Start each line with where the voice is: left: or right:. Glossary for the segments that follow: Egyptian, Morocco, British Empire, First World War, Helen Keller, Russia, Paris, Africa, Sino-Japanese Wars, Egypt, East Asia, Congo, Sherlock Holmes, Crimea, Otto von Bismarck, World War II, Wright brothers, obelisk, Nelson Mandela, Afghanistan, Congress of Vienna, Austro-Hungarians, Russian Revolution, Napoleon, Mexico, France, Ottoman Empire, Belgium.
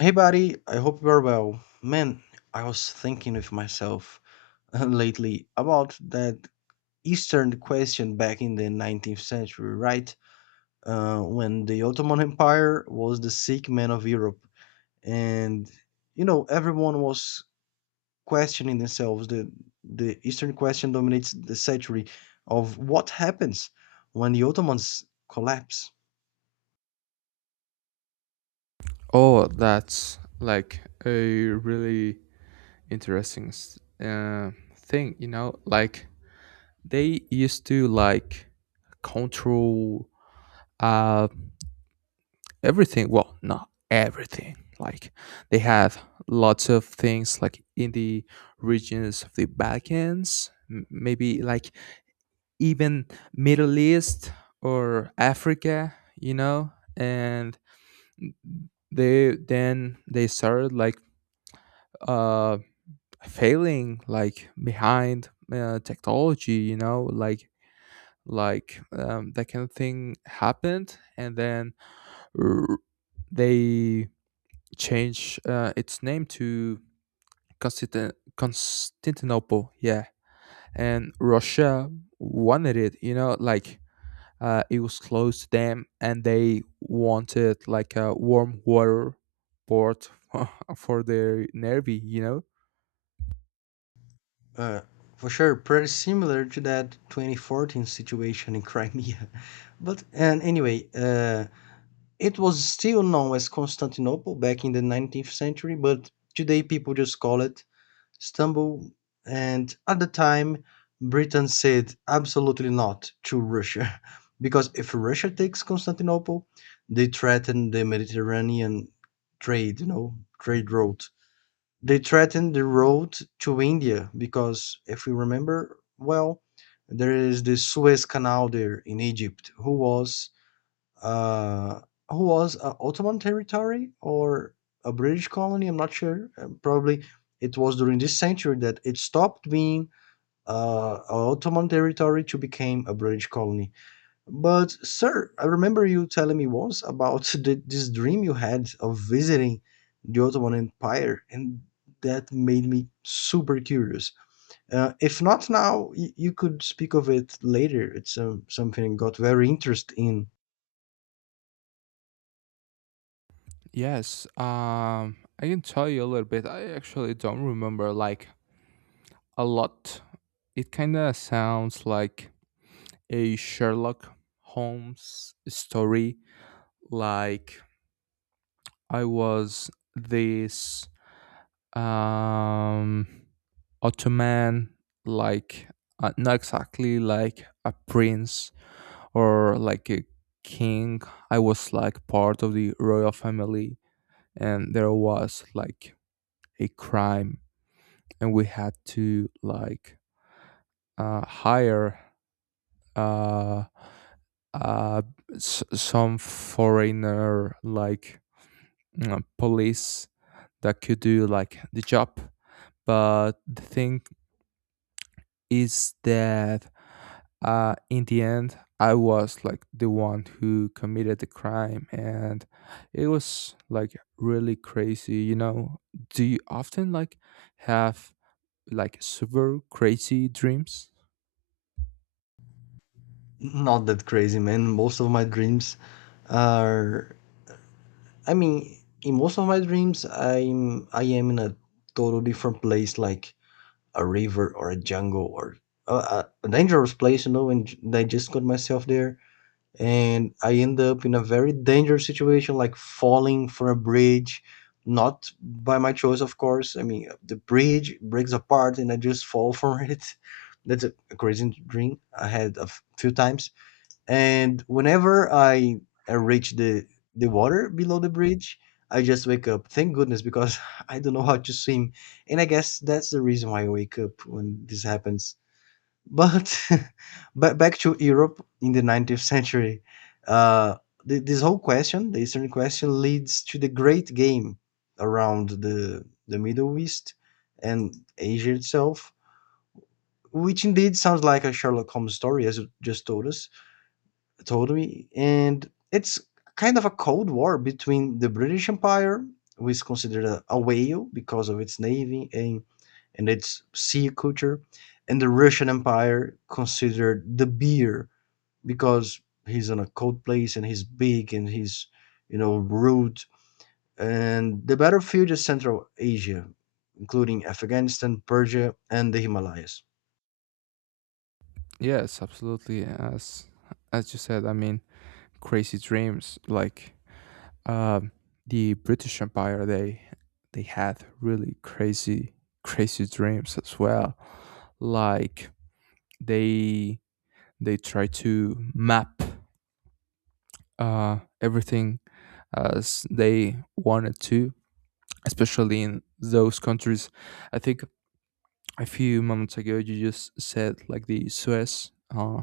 left: Hey, buddy, I hope you're well. Man, I was thinking with myself lately about that Eastern question back in the 19th century, right? When the Ottoman Empire was the sick man of Europe. And, everyone was questioning themselves. The Eastern question dominates the century of what happens when the Ottomans collapse.
right: Oh, that's like a really interesting thing. Like they used to like control uh everything. Well, not everything. Like they have lots of things like in the regions of the Balkans, maybe like even Middle East or Africa. And they then they started like uh failing like behind technology, like that kind of thing happened, and then r- they changed its name to Constantinople, yeah. And Russia wanted it, it was close to them, and they wanted like a warm water port for their navy.
left: Uh, for sure, pretty similar to that 2014 situation in Crimea. But and anyway, it was still known as Constantinople back in the 19th century, but today people just call it Istanbul. And at the time, Britain said absolutely not to Russia, because if Russia takes Constantinople, they threaten the Mediterranean trade, you know, trade route. They threaten the road to India because if we remember well, there is the Suez Canal there in Egypt, uh, who was Ottoman territory or a British colony. I'm not sure. Probably it was during this century that it stopped being Ottoman territory to became a British colony. But sir, I remember you telling me once about this dream you had of visiting the Ottoman Empire, and that made me super curious. If not now, you could speak of it later. It's something I got very interested in.
right: Yes, I can tell you a little bit. I actually don't remember like a lot. It kind of sounds like a Sherlock Holmes story. Like I was this um Ottoman, like not exactly like a prince or like a king. I was like part of the royal family, and there was like a crime, and we had to like hire uh, uh, some foreigner like police that could do like the job. But the thing is that in the end, I was like the one who committed the crime, and it was like really crazy. Do you often like have like super crazy dreams?
left: Not that crazy, man. Most of my dreams are, I mean, in most of my dreams I am in a total different place like a river or a jungle or a dangerous place, and I just got myself there, and I end up in a very dangerous situation like falling from a bridge, not by my choice. Of course, I mean, the bridge breaks apart and I just fall from it. That's a crazy dream I had a few times, and whenever I reach the water below the bridge, I just wake up. Thank goodness, because I don't know how to swim, and I guess that's the reason why I wake up when this happens. But but back to Europe in the 19th century, uh, this whole question, the Eastern question, leads to the Great Game around the Middle East and Asia itself, which indeed sounds like a Sherlock Holmes story, as you just told us. Totally. And it's kind of a cold war between the British Empire, who is considered a whale because of its navy and its sea culture, and the Russian Empire, considered the beer because he's in a cold place and he's big and he's rude. And the battlefield is Central Asia, including Afghanistan, Persia, and the Himalayas.
right: Yes, absolutely. As you said, I mean, crazy dreams like um, the British Empire. They had really crazy crazy dreams as well. Like they they tried to map everything as they wanted to, especially in those countries. I think a few moments ago you just said like the Suez. Uh,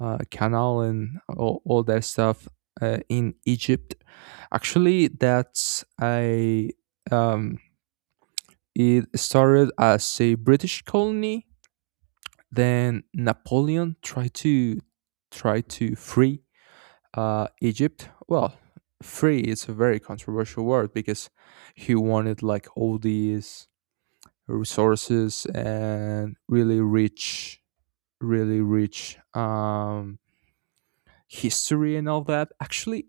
right: uh, canal and all that stuff in Egypt. Actually, that's a um, it started as a British colony. Then Napoleon tried to try to free Egypt. Well, free is a very controversial word because he wanted like all these resources and really rich history and all that. Actually,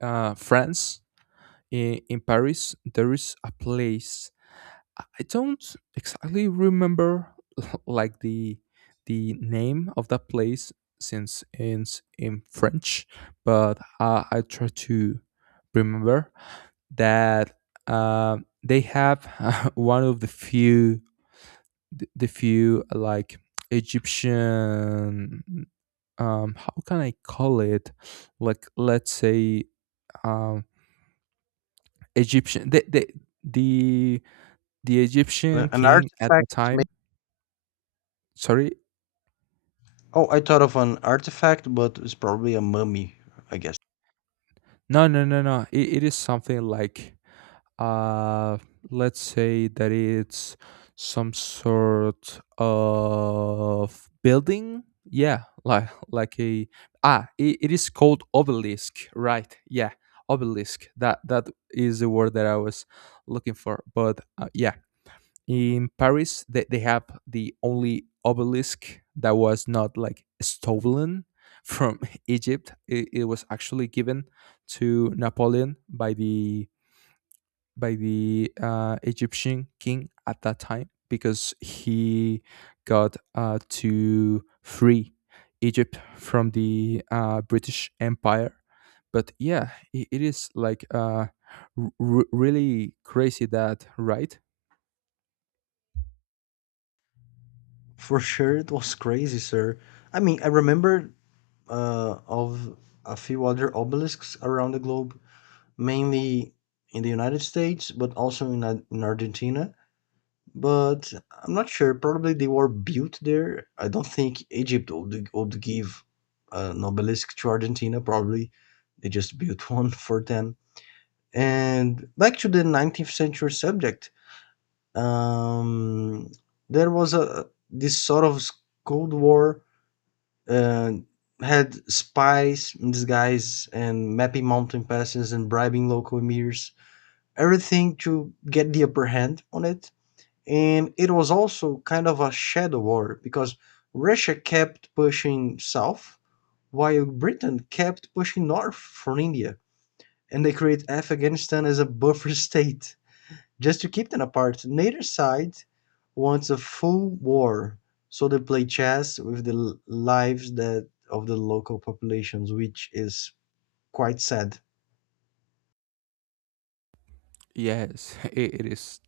right: France, in Paris, there is a place. I don't exactly remember like the name of that place since it's in French, but I try to remember that uh, they have one of the few, the few like Egyptian, how can I call it, like let's say, um Egyptian the the
left: But
right: Egyptian
left: an
right: king at the
left: artifact.
right: time sorry?
left: Oh, I thought of an artifact, but it's probably a mummy, I guess.
right: No, no, no, no. It is something like, uh, let's say that it's some sort of building? Yeah, like it is called obelisk, right? Yeah, obelisk. That is the word that I was looking for, but, yeah. In Paris, they have the only obelisk that was not like stolen from Egypt. It was actually given to Napoleon by the Egyptian king at that time because he got to free Egypt from the British Empire. But yeah, I it is like really crazy that, right?
left: For sure, it was crazy, sir. I mean, I remember of a few other obelisks around the globe, mainly in the United States, but also in Argentina. But I'm not sure. Probably they were built there. I don't think Egypt would give an obelisk to Argentina. Probably they just built one for them. And back to the 19th century subject. um, there was a this sort of cold war uh, had spies in disguise and mapping mountain passes and bribing local emirs, everything to get the upper hand on it. And it was also kind of a shadow war because Russia kept pushing south while Britain kept pushing north from India, and they created Afghanistan as a buffer state just to keep them apart. Neither side wants a full war, so they play chess with the lives that of the local populations, which is quite sad,
right: Yes, I it is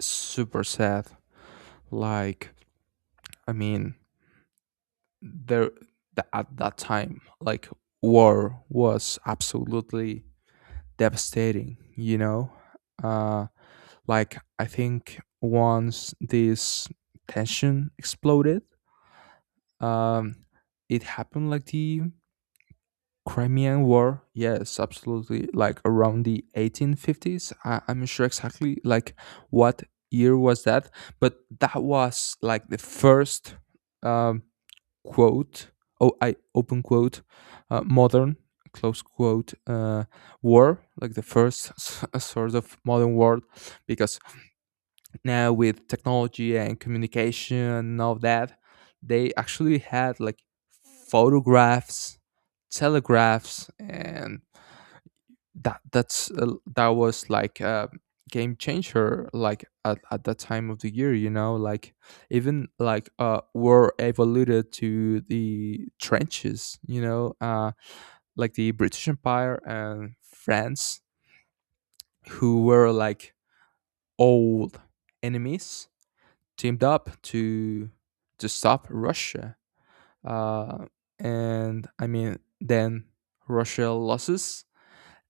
right: super sad. Like, I mean, there at that time, like war was absolutely devastating. Uh, like I think once this tension exploded, um, it happened like the Crimean War. Yes, absolutely. Like around the 1850s. I'm not sure exactly like what year was that, but that was like the first um quote, oh, I open quote, modern, close quote, war, like the first sort of modern world, because now with technology and communication and all that, they actually had like photographs, telegraphs, and that was like a game changer like at that time of the year, like even like war evolved to the trenches, like the British Empire and France, who were like old enemies, teamed up to stop Russia, uh and I mean then Russia loses.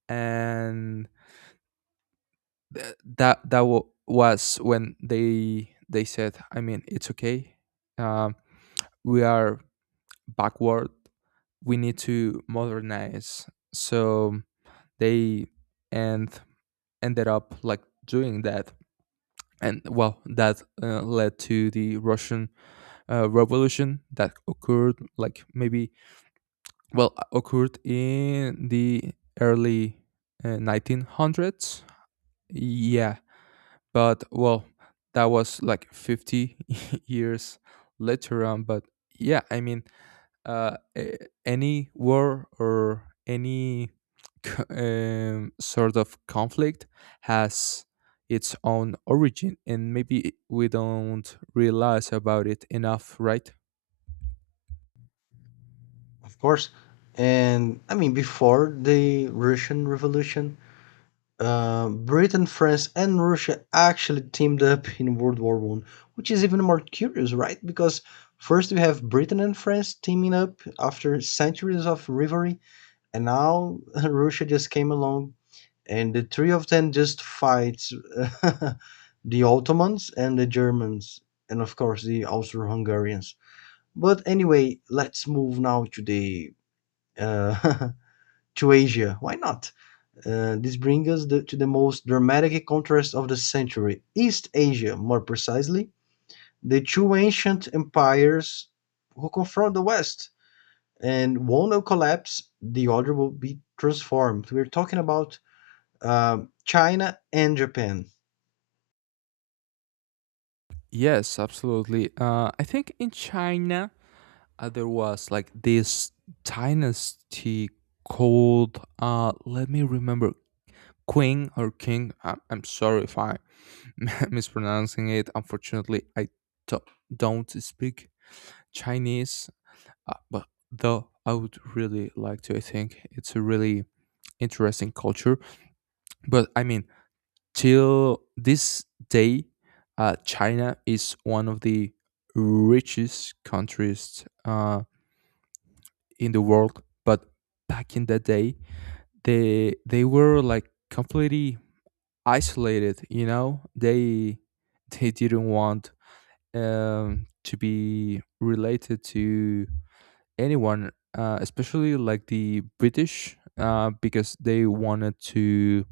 right: And Th- that that wa was when they said, I mean, it's okay. um, we are backward, we need to modernize, so they and ended up like doing that. And well, that led to the Russian revolution that occurred like maybe, well, occurred in the early 1900s, yeah. But well, that was like 50 years later on. But yeah, I mean uh a- any war or any sort of conflict has its own origin, and maybe we don't realize about it enough, right?
left: of course. And I mean, before the Russian Revolution, Britain, France, and Russia actually teamed up in World War I, which is even more curious, right? Because first we have Britain and France teaming up after centuries of rivalry, and now Russia just came along and the three of them just fights the Ottomans and the Germans, and of course the Austro-Hungarians. But anyway, let's move now to the uh, to Asia. Why not? This brings us to the most dramatic contrast of the century, East Asia, more precisely, the two ancient empires who confront the West, and one will collapse, the other will be transformed. We're talking about China and Japan.
right: Yes, absolutely. I think in China, there was like this dynasty called, let me remember, Queen or King. I'm sorry if I mispronouncing it. Unfortunately, I do- don't speak Chinese, but though I would really like to. I think it's a really interesting culture. But I mean, till this day, China is one of the richest countries in the world. But back in the day, they were like completely isolated. They didn't want to be related to anyone, especially like the British, because they wanted to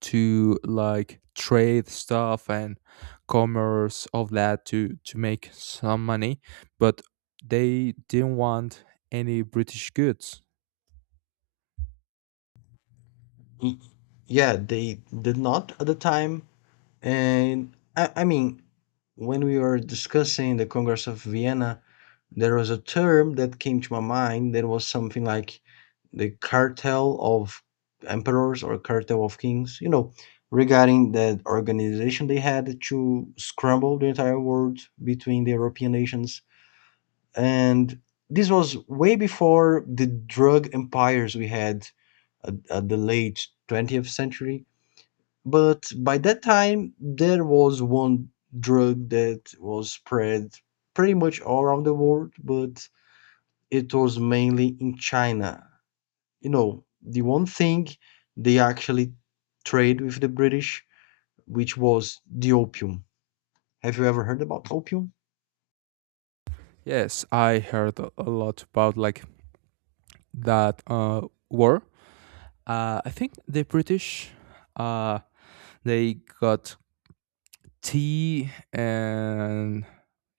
right: like trade stuff and commerce of that to make some money, but they didn't want any British goods.
left: Y- Yeah, they did not at the time. And I mean, when we were discussing the Congress of Vienna, there was a term that came to my mind that was something like the cartel of emperors or cartel of kings, regarding that organization they had to scramble the entire world between the European nations, and this was way before the drug empires we had at the late 20th century. But by that time, there was one drug that was spread pretty much all around the world, but it was mainly in China. You know, the one thing they actually trade with the British, which was the opium. Have you ever heard about opium?
right: Yes, I heard a lot about like that, war. I think the British, uh, they got tea and,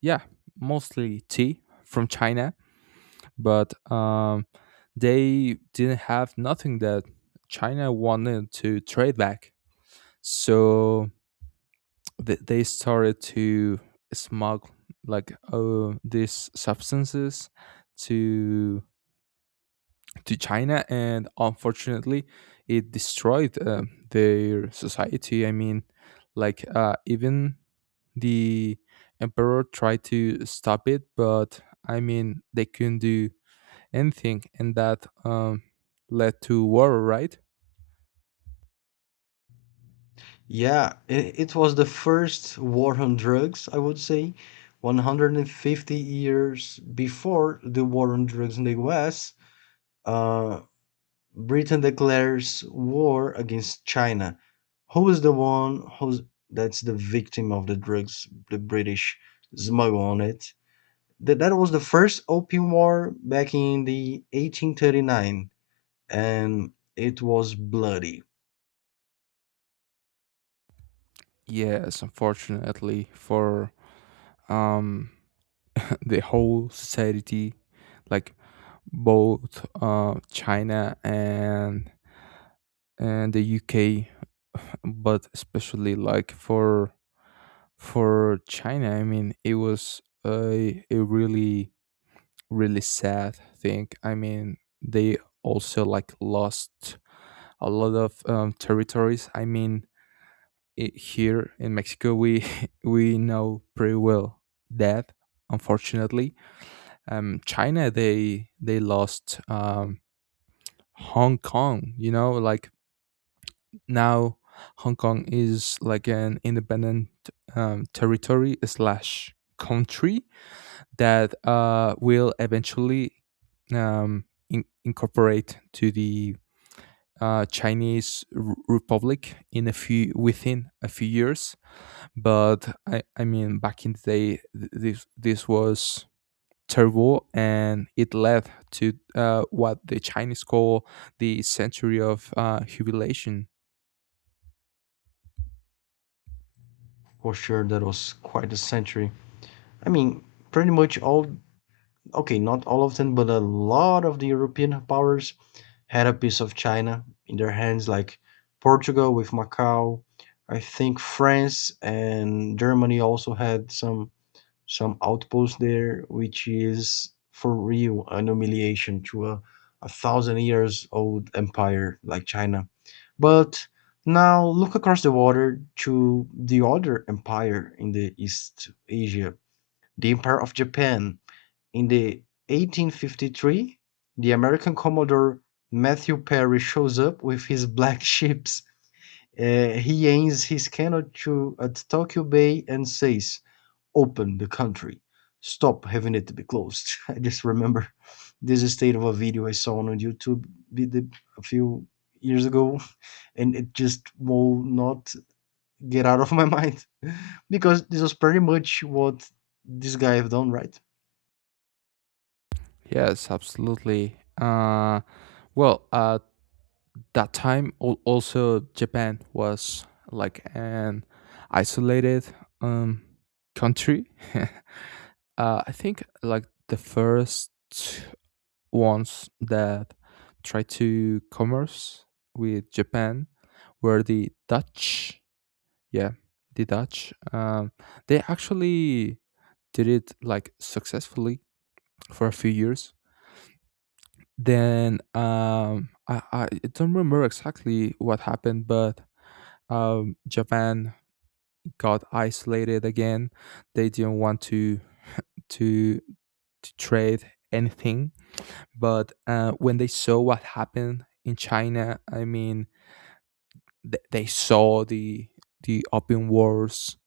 right: yeah, mostly tea from China, but they didn't have nothing that China wanted to trade back. So they started to smuggle like these substances to China, and unfortunately, it destroyed their society. I mean, like even the emperor tried to stop it, but I mean they couldn't do anything, and that, led to war, right?
left: Yeah, it was the first war on drugs, I would say, 150 years before the war on drugs in the US. Uh, Britain declares war against China. Who is the one who's that's the victim of the drugs the British smuggle on it? That was the first opium war back in the 1839, and it was bloody.
right: Yes, unfortunately for, um, the whole society, like both, China and the UK, but especially like for China, I mean, it was a really really sad thing. I mean, they also like lost a lot of, territories. I mean, I here in Mexico, we we know pretty well that, unfortunately, China, they lost, Hong Kong. Like now, Hong Kong is like an independent, territory slash country that, will eventually, um, incorporate to the, Chinese Republic in a few within a few years. But I mean, back in the day, this was terrible, and it led to what the Chinese call the century of, humiliation.
left: For sure, that was quite a century. I mean, pretty much all, okay, not all of them, but a lot of the European powers had a piece of China in their hands, like Portugal with Macau. I think France and Germany also had some outposts there, which is for real an humiliation to a thousand years old empire like China. But now look across the water to the other empire in the East Asia, the Empire of Japan. In the 1853, the American Commodore Matthew Perry shows up with his black ships. He aims his cannon at Tokyo Bay and says, "Open the country. Stop having it to be closed." I just remember this state of a video I saw on YouTube a few years ago, and it just will not get out of my mind because this was pretty much what this guy have done, right?
right: Yes, absolutely. Well, at that time, also Japan was like an isolated, um, country. I think like the first ones that tried to commerce with Japan were the Dutch. Yeah, the Dutch. They actually did it like successfully for a few years. Then, I don't remember exactly what happened, but, Japan got isolated again. They didn't want to to trade anything. But, when they saw what happened in China, I mean, they saw the open wars.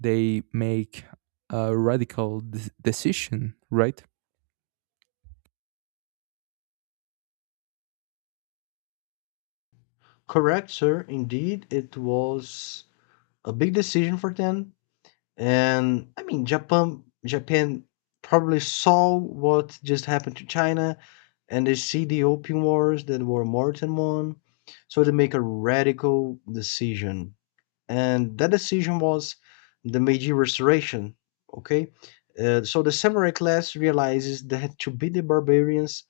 right: They make a radical decision, right?
left: Correct, sir. Indeed, it was a big decision for them. And I mean, Japan probably saw what just happened to China, and they see the opium wars that were more than one, so they make a radical decision. And that decision was the Meiji Restoration. Okay, so the samurai class realizes that to be the barbarians,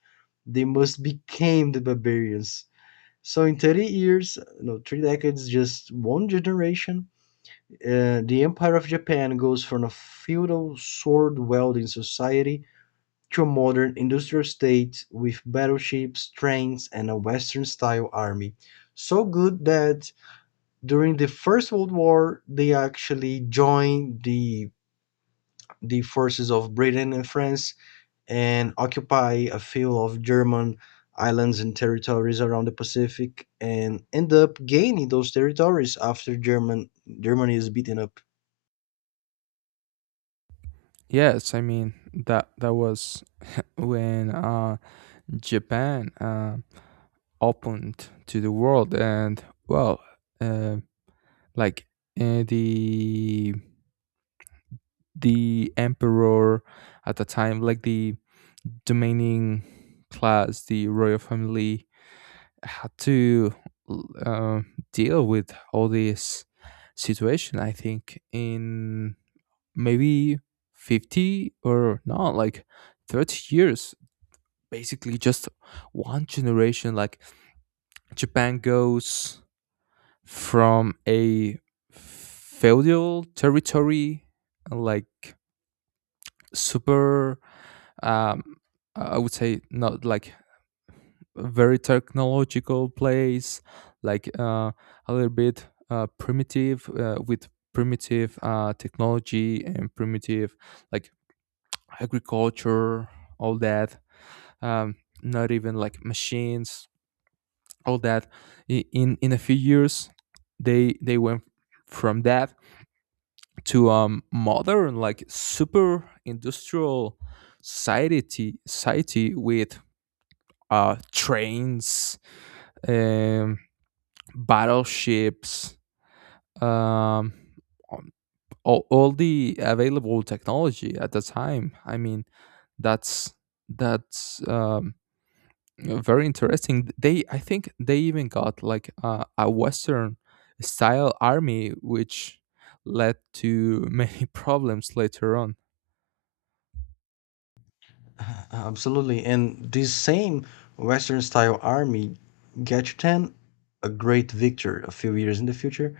left: they must become the barbarians. So in 30 years, no, 3 decades, just one generation, the Empire of Japan goes from a feudal sword wielding society to a modern industrial state with battleships, trains, and a Western style army. So good that during the First World War, they actually joined the forces of Britain and France and occupy a few of German islands and territories around the Pacific and end up gaining those territories after Germany is beaten up.
right: Yes, I mean that was when, Japan, opened to the world. And well, uh, like, uh, the the emperor at the time, like the domaining class, the royal family had to l- uh, deal with all this situation. I think in maybe 50 or not like 30 years, basically just one generation, like Japan goes from a feudal territory, like super, um, I would say, not like very technological place, like, a little bit, primitive, with primitive, technology and primitive like agriculture, all that. Um, Not even like machines, all that. In a few years, they went from that to a modern like super industrial society with, trains, um battleships, um um, all, the available technology at the time. I mean, that's that's, very interesting. They I think they even got like, a Western style army, which led to many problems later on.
left: Absolutely. And this same Western style army, Gachutan, a great victor a few years in the future,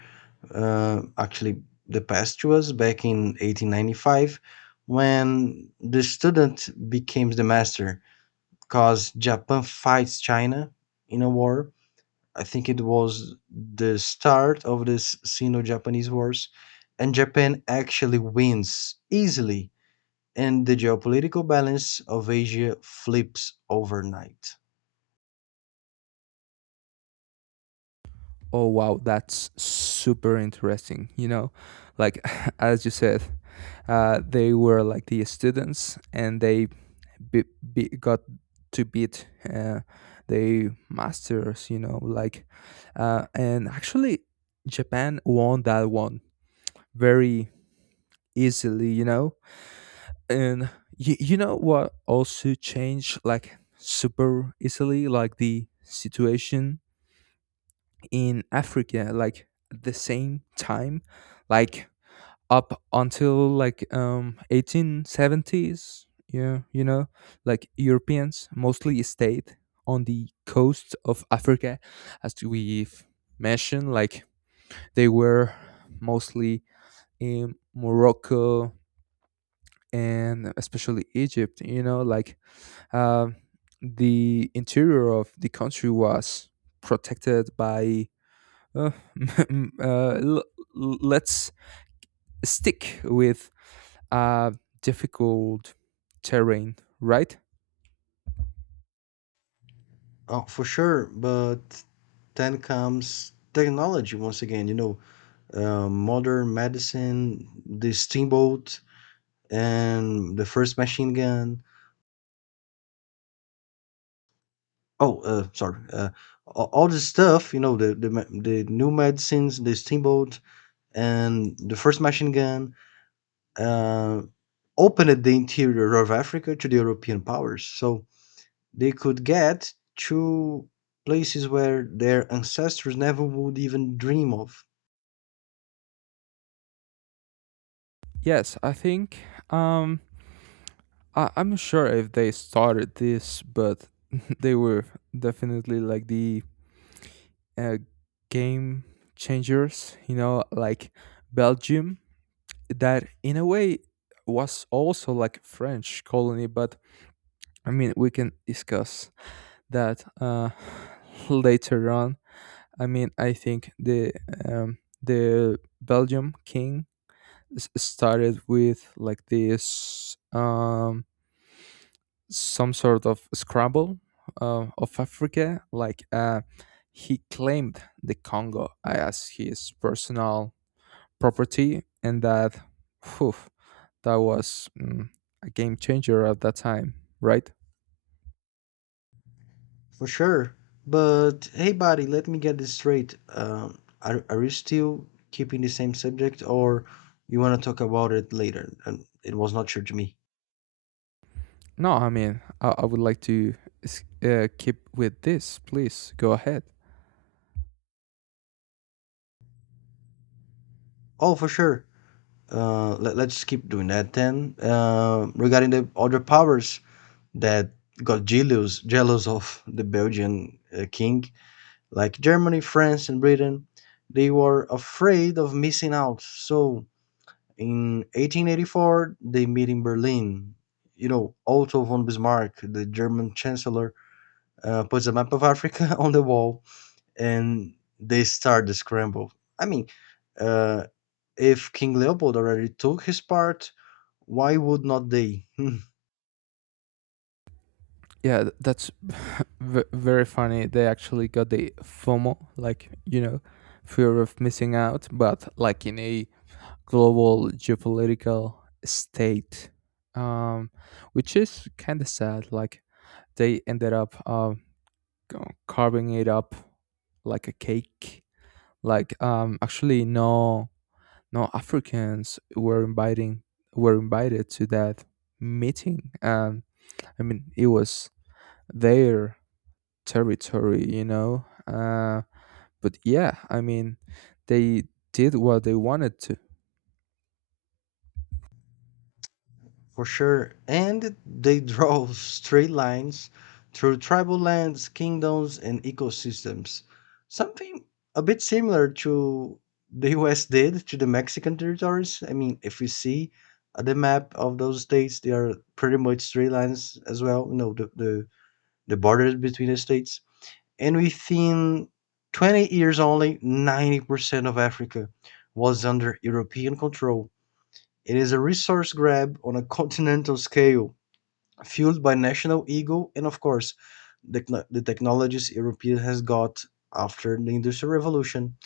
left: actually the past to us back in 1895 when the student becomes the master because Japan fights China in a war. I think it was the start of the Sino-Japanese Wars, and Japan actually wins easily, and the geopolitical balance of Asia flips overnight.
right: Oh, wow, that's super interesting. Like, as you said, they were like the students, and they be, got to beat, uh, the masters. And actually Japan won that one very easily. And you know what also changed like super easily, like the situation in Africa, like at the same time, like up until like, 1870s, yeah. Like Europeans mostly stayed on the coast of Africa, as we've mentioned, like they were mostly in Morocco and especially Egypt. Um the interior of the country was protected by, uh, uh, l- let's stick with, uh, difficult terrain, right?
left: Oh, for sure, but then comes technology once again. You know, modern medicine, the steamboat, and the first machine gun. Oh, sorry, all this stuff. You know, the new medicines, the steamboat, and the first machine gun uh, opened the interior of Africa to the European powers. So they could get to places where their ancestors never would even dream of.
right: Yes, I think. Um, I'm not sure if they started this, but they were definitely like the, uh, game changers, like Belgium, that in a way was also like a French colony. But I mean, we can discuss that, later on. I mean, I think the Belgium king started with like this, some sort of scramble, of Africa. Like, he claimed the Congo as his personal property. And that phew, that was, a game changer at that time, right?
left: For sure. But hey, buddy, let me get this straight. Are you still keeping the same subject, or you want to talk about it later? And it was not sure to me.
right: No, I mean, I would like to keep with this. Please go ahead.
left: Oh, for sure. Let's keep doing that then. Regarding the other powers, that got jealous of the Belgian king, like Germany, France, and Britain, they were afraid of missing out. So in 1884, they meet in Berlin. You know, Otto von Bismarck, the German chancellor, puts a map of Africa on the wall, and they start the scramble. I mean, uh, if King Leopold already took his part, why would not they?
right: Yeah, that's very funny. They actually got the FOMO, like, fear of missing out, but like in a global geopolitical state, um, which is kind of sad. Like they ended up, carving it up like a cake. Like, actually, no, no Africans were inviting were invited to that meeting. I mean, it was there territory. But yeah, I mean, they did what they wanted to.
left: For sure. And they draw straight lines through tribal lands, kingdoms, and ecosystems. Something a bit similar to the U.S. did to the Mexican territories. I mean, if you see the map of those states, they are pretty much straight lines as well, the borders between the states. And within 20 years only, 90% of Africa was under European control. It is a resource grab on a continental scale fueled by national ego and, of course, the technologies Europe has got after the Industrial Revolution.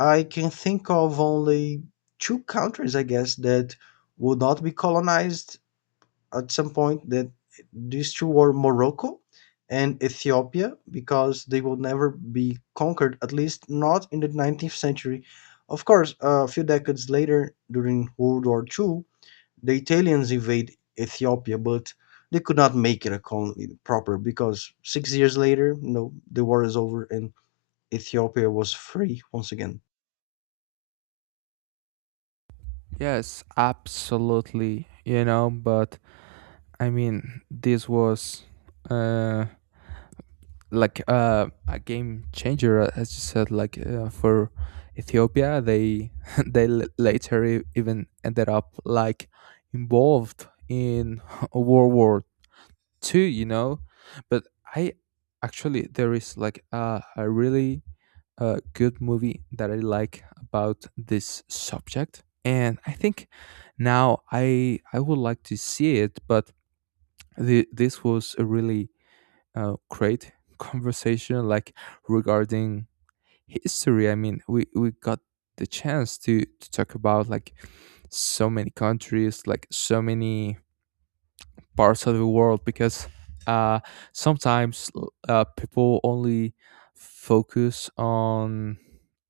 left: I can think of only two countries, I guess, that would not be colonized at some point. That these two were Morocco and Ethiopia, because they will never be conquered, at least not in the 19th century. Of course, a few decades later, during World War II, the Italians invade Ethiopia, but they could not make it a colony proper because 6 years later, the war is over and Ethiopia was free once again.
right: Yes, absolutely, But I mean, this was, uh, like, a game changer, as you said, like, for Ethiopia, they later even ended up like involved in World War Two, But I, actually, there is like a really a good movie that I like about this subject. And I think now I would like to see it. But this was a really, great conversation, like regarding history. I mean, we got the chance to talk about like so many countries, like so many parts of the world, because, uh, sometimes people only focus on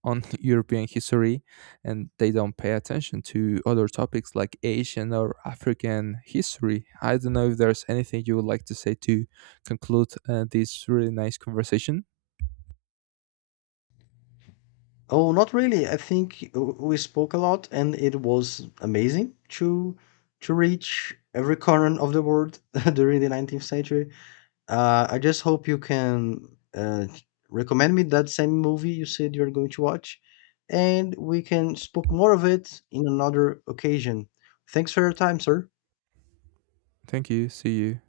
right: European history, and they don't pay attention to other topics like Asian or African history. I don't know if there's anything you would like to say to conclude, this really nice conversation.
left: Oh, not really. I think we spoke a lot, and it was amazing to reach every corner of the world during the 19th century. I just hope you can uh, recommend me that same movie you said you're going to watch, and we can spoke more of it in another occasion. Thanks for your time, sir.
right: Thank you. See you.